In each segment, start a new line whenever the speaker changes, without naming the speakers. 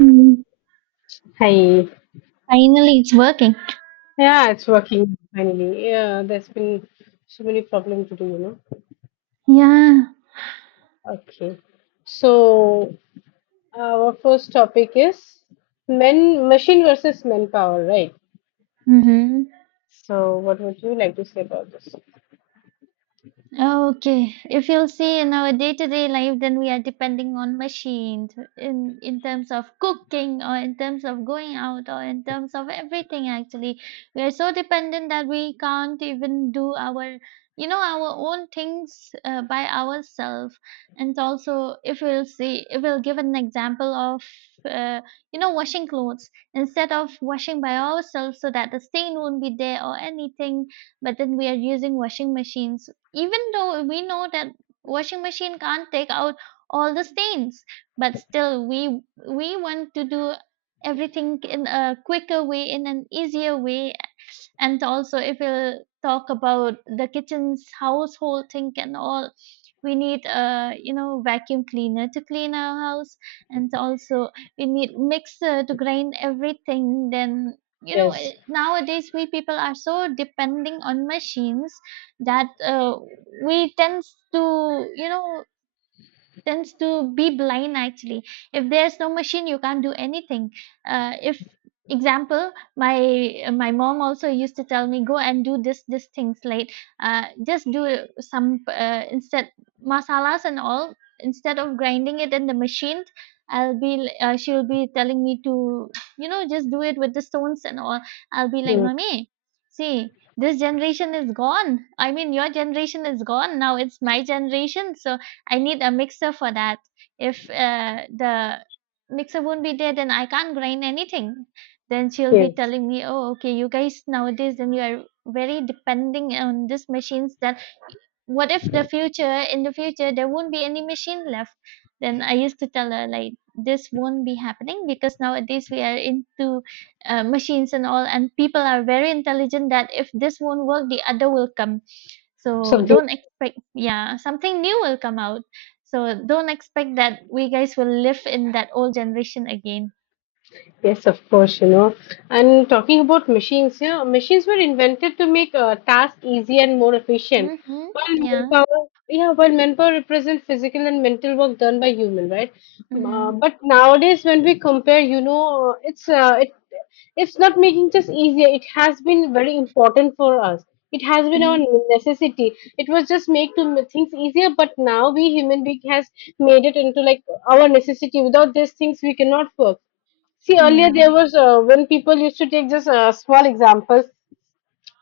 Mm,
Hi.
finally, it's working.
Yeah, it's working finally. Yeah, there's been so many problems to do.
Yeah.
Okay. So our first topic is men machine versus manpower, right?
Mhm.
So what would you like to say about this?
Okay, if you'll see in our day-to-day life, then we are depending on machines in terms of cooking or in terms of going out or in terms of everything actually. We are so dependent that we can't even do our own things by ourselves. And also, if we'll see, if we'll give an example of uh, washing clothes instead of washing by ourselves so that the stain won't be there or anything, but then we are using washing machines even though we know that washing machine can't take out all the stains, but still we want to do everything in a quicker way, in an easier way. And also, if we'll talk about the kitchen's household thing and all, we need a vacuum cleaner to clean our house, and also we need mixer to grind everything. Then
Yes.
nowadays we people are so depending on machines that we tend to tends to be blind actually. If there's no machine you can't do anything. If example, my mom also used to tell me, go and do this things late. Just do some instead masalas and all, instead of grinding it in the machine. I'll be She'll be telling me to, just do it with the stones and all. I'll be like,
Mm.
mommy, see, this generation is gone. I mean, your generation is gone, now it's my generation. So I need a mixer for that. If the mixer won't be there, then I can't grind anything. Then she'll be
Yes.
telling me, oh, okay, you guys nowadays, then you are very depending on these machines. That what if the future in the future there won't be any machine left. Then I used to tell her, like, this won't be happening because nowadays we are into machines and all, and people are very intelligent that if this won't work the other will come, so
Something.
don't expect, yeah, something new will come out. So don't expect that we guys will live in that old generation again.
Yes, of course. And talking about machines, yeah, machines were invented to make tasks easy and more efficient.
Mm-hmm.
While
Yeah.
manpower, yeah, while manpower represents physical and mental work done by human, right?
Mm-hmm.
But nowadays, when we compare, it's it's not making just easier. It has been very important for us. It has been our
Mm-hmm.
necessity. It was just make to make things easier, but now we human being has made it into like our necessity. Without these things, we cannot work. See, earlier
Yeah.
there was when people used to take just small examples.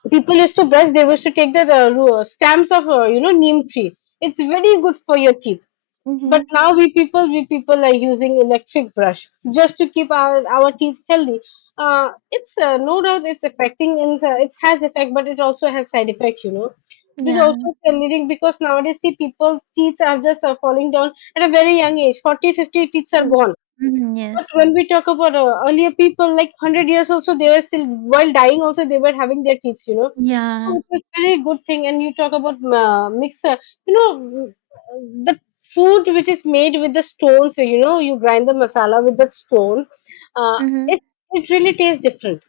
People used to brush. They used to take the stamps of neem tree. It's very good for your teeth.
Mm-hmm.
But now we people are using electric brush just to keep our teeth healthy. It's no doubt it's affecting and it has effect, but it also has side effect. This
Yeah.
also is leading because nowadays see people teeth are just falling down at a very young age. 40, 50 teeth are
Mm-hmm.
gone,
Mm-hmm.
but
Yes.
when we talk about earlier people, like 100 years also, they were still, while dying also, they were having their kids.
Yeah.
So it was very good thing. And you talk about mixer, you know, mm, the food which is made with the stones, you grind the masala with the stones, uh, it,
Mm-hmm.
it really tastes different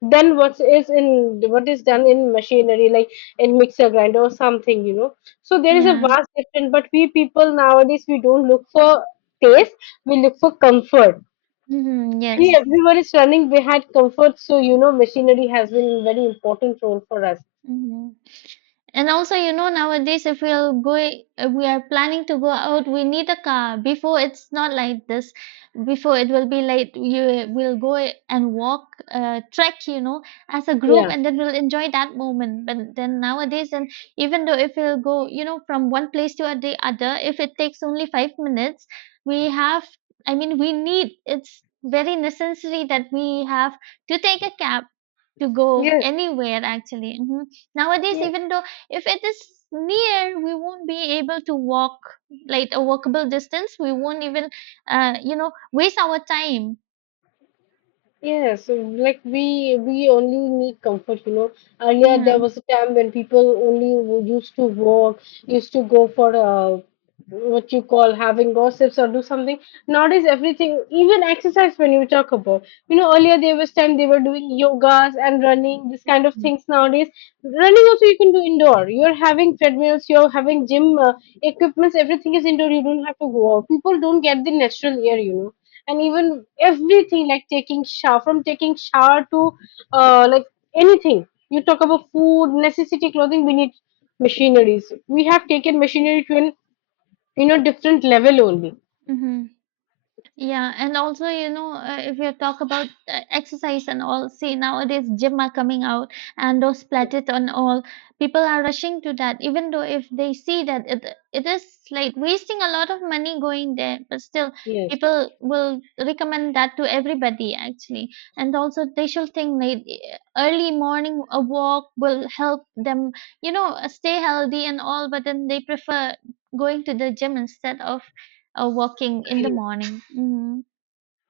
than what is done in machinery like in mixer grinder or something, so there is a
Yeah.
vast difference, but we people nowadays we don't look for taste. We look for comfort.
Mhm. Yes.
See, everyone is running behind comfort, so machinery has been a very important role for us.
Mhm. And also, you know, nowadays if we will go, if we are planning to go out, we need a car. Before it's not like this. Before it will be like, you will go and walk, trek, you know, as a group,
Yeah.
and then we'll enjoy that moment. But then nowadays, and even though if we'll go, you know, from one place to the other, if it takes only 5 minutes, we have. I mean, we need. It's very necessary that we have to take a cab to go
Yes.
anywhere. Actually, nowadays
Yeah.
even though if it is near, we won't be able to walk, like a walkable distance. We won't even, waste our time.
Yes. So, like we only need comfort. Earlier there
Yeah.
was a time when people only used to walk, used to go for what you call having gossips or do something. Nowadays everything, even exercise, when you talk about, earlier there was time they were doing yogas and running this kind of
mm
things. Nowadays running also you can do indoor, you're having treadmills, you're having gym equipments, everything is indoor, you don't have to go out, people don't get the natural air, and even everything like taking shower, from taking shower to like anything you talk about food necessity clothing, we need machineries. We have taken machinery to an different level only.
Mm-hmm. Yeah, and also, you know, if you talk about exercise and all, see, nowadays gym are coming out and those platet and all, people are rushing to that, even though if they see that it is like wasting a lot of money going there, but still
Yes.
people will recommend that to everybody actually. And also they should think, like, early morning a walk will help them, you know, stay healthy and all, but then they prefer going to the gym instead of walking in the
Yes.
morning. Mhm.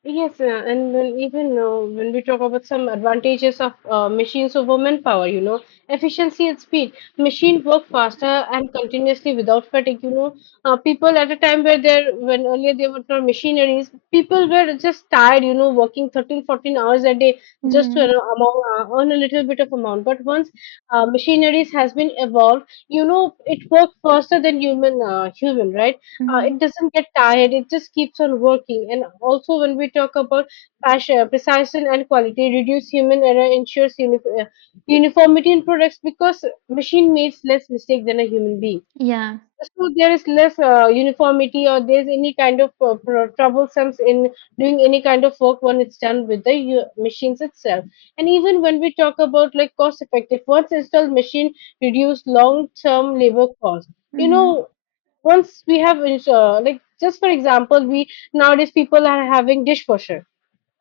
Yes, and when we talk about some advantages of machines over manpower, efficiency and speed. Machine work faster and continuously without fatigue. People at a time where they're when earlier they were not machineries, people were just tired. Working 13, 14 hours a day just to
Mhm.
you amount, uh, earn a little bit of amount. But once machineries has been evolved, it worked faster than human, right?
Mhm.
It doesn't get tired. It just keeps on working. And also when we talk about passion precision and quality reduce human error ensures uniformity in products because machine makes less mistake than a human being.
Yeah.
So there is less uniformity or there's any kind of troublesome in doing any kind of work when it's done with the machines itself. And even when we talk about like cost effective, once installed machine reduce long term labor cost. You
Mhm.
know, Once we have like just for example, we nowadays people are having dishwasher.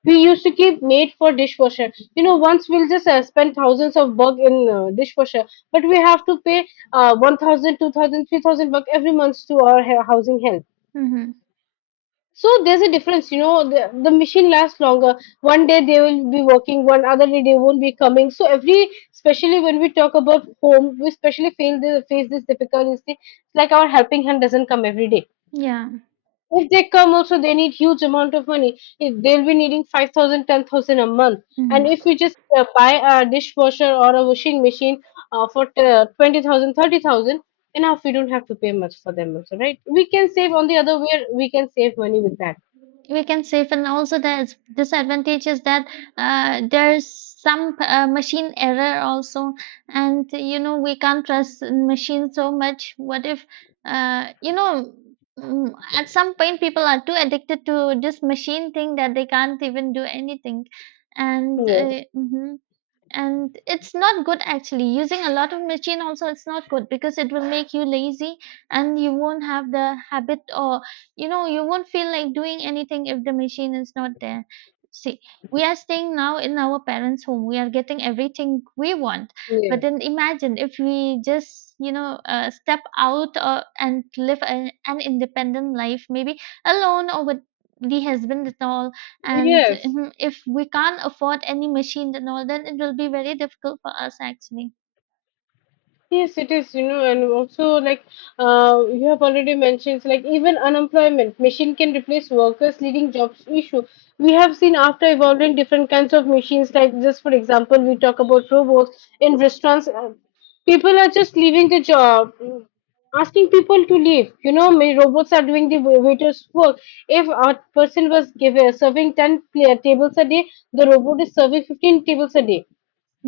We used to keep made for dishwasher. Once we'll just spend thousands of buck in dishwasher, but we have to pay 1,000, 2,000, 3,000 buck every month to our housing help.
Mhm.
So there's a difference, the machine lasts longer. One day they will be working, one other day they won't be coming. So especially when we talk about home, we especially face this difficulty. It's like our helping hand doesn't come every day.
Yeah.
If they come also, they need huge amount of money. If they'll be needing 5,000, 10,000 a month. And
Mhm.
if we just buy a dishwasher or a washing machine for 20,000, enough, we don't have to pay much for them also, right? We can save on the other way, we can save money with that.
We can save, and also the disadvantage is that there's some machine error also, and you know we can't trust machines so much. What if, uh, you know, at some point people are too addicted to this machine thing that they can't even do anything, and
Yes.
mhm. And it's not good actually, using a lot of machine also, it's not good because it will make you lazy, and you won't have the habit or, you know, you won't feel like doing anything if the machine is not there. See, we are staying now in our parents home, we are getting everything we want, but
Yes.
then imagine if we just, you know, step out or, and live an independent life, maybe alone or with the husband and all. And
Yes.
mhm, if we can't afford any machine and all, then it will be very difficult for us actually.
Yes, it is, and also like you have already mentioned, like even unemployment, machine can replace workers, leading jobs issue. We have seen after evolving different kinds of machines, like just for example, we talk about robots in restaurants. People are just leaving the job, asking people to leave. May robots are doing the waiter's work. If a person was given serving ten tables a day, the robot is serving 15 tables a day.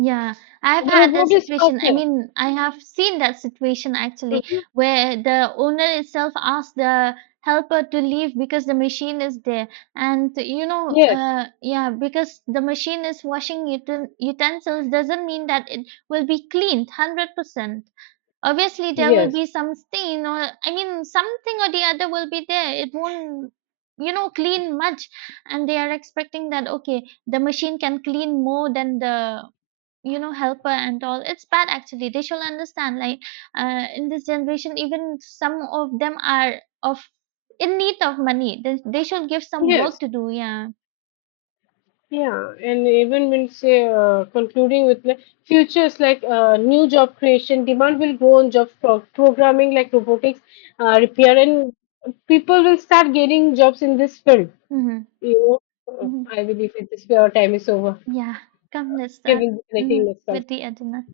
Yeah, I've
The
had that
robot is
situation. I
faster.
mean, I have seen that situation actually,
Mhm.
where the owner itself asked the helper to leave because the machine is there. And you know,
Yes.
yeah, because the machine is washing utensils doesn't mean that it will be cleaned 100%. Obviously, there will
Yes,
be some stain, or I mean, something or the other will be there. It won't, you know, clean much. And they are expecting that, okay, the machine can clean more than the, you know, helper and all. It's bad actually. They should understand. Like, in this generation, even some of them are of in need of money. They should give some work
yes,
to do. Yeah.
yeah, and even when say concluding with like futures like new job creation, demand will grow on job programming like robotics, repair, and people will start getting jobs in this field.
Mm-hmm.
You know, Uh,
Mm-hmm.
I believe that this our time is over.
Yeah. Come, let's
Okay,
start
we'll be connecting
mhm,
next time.
with the Adina.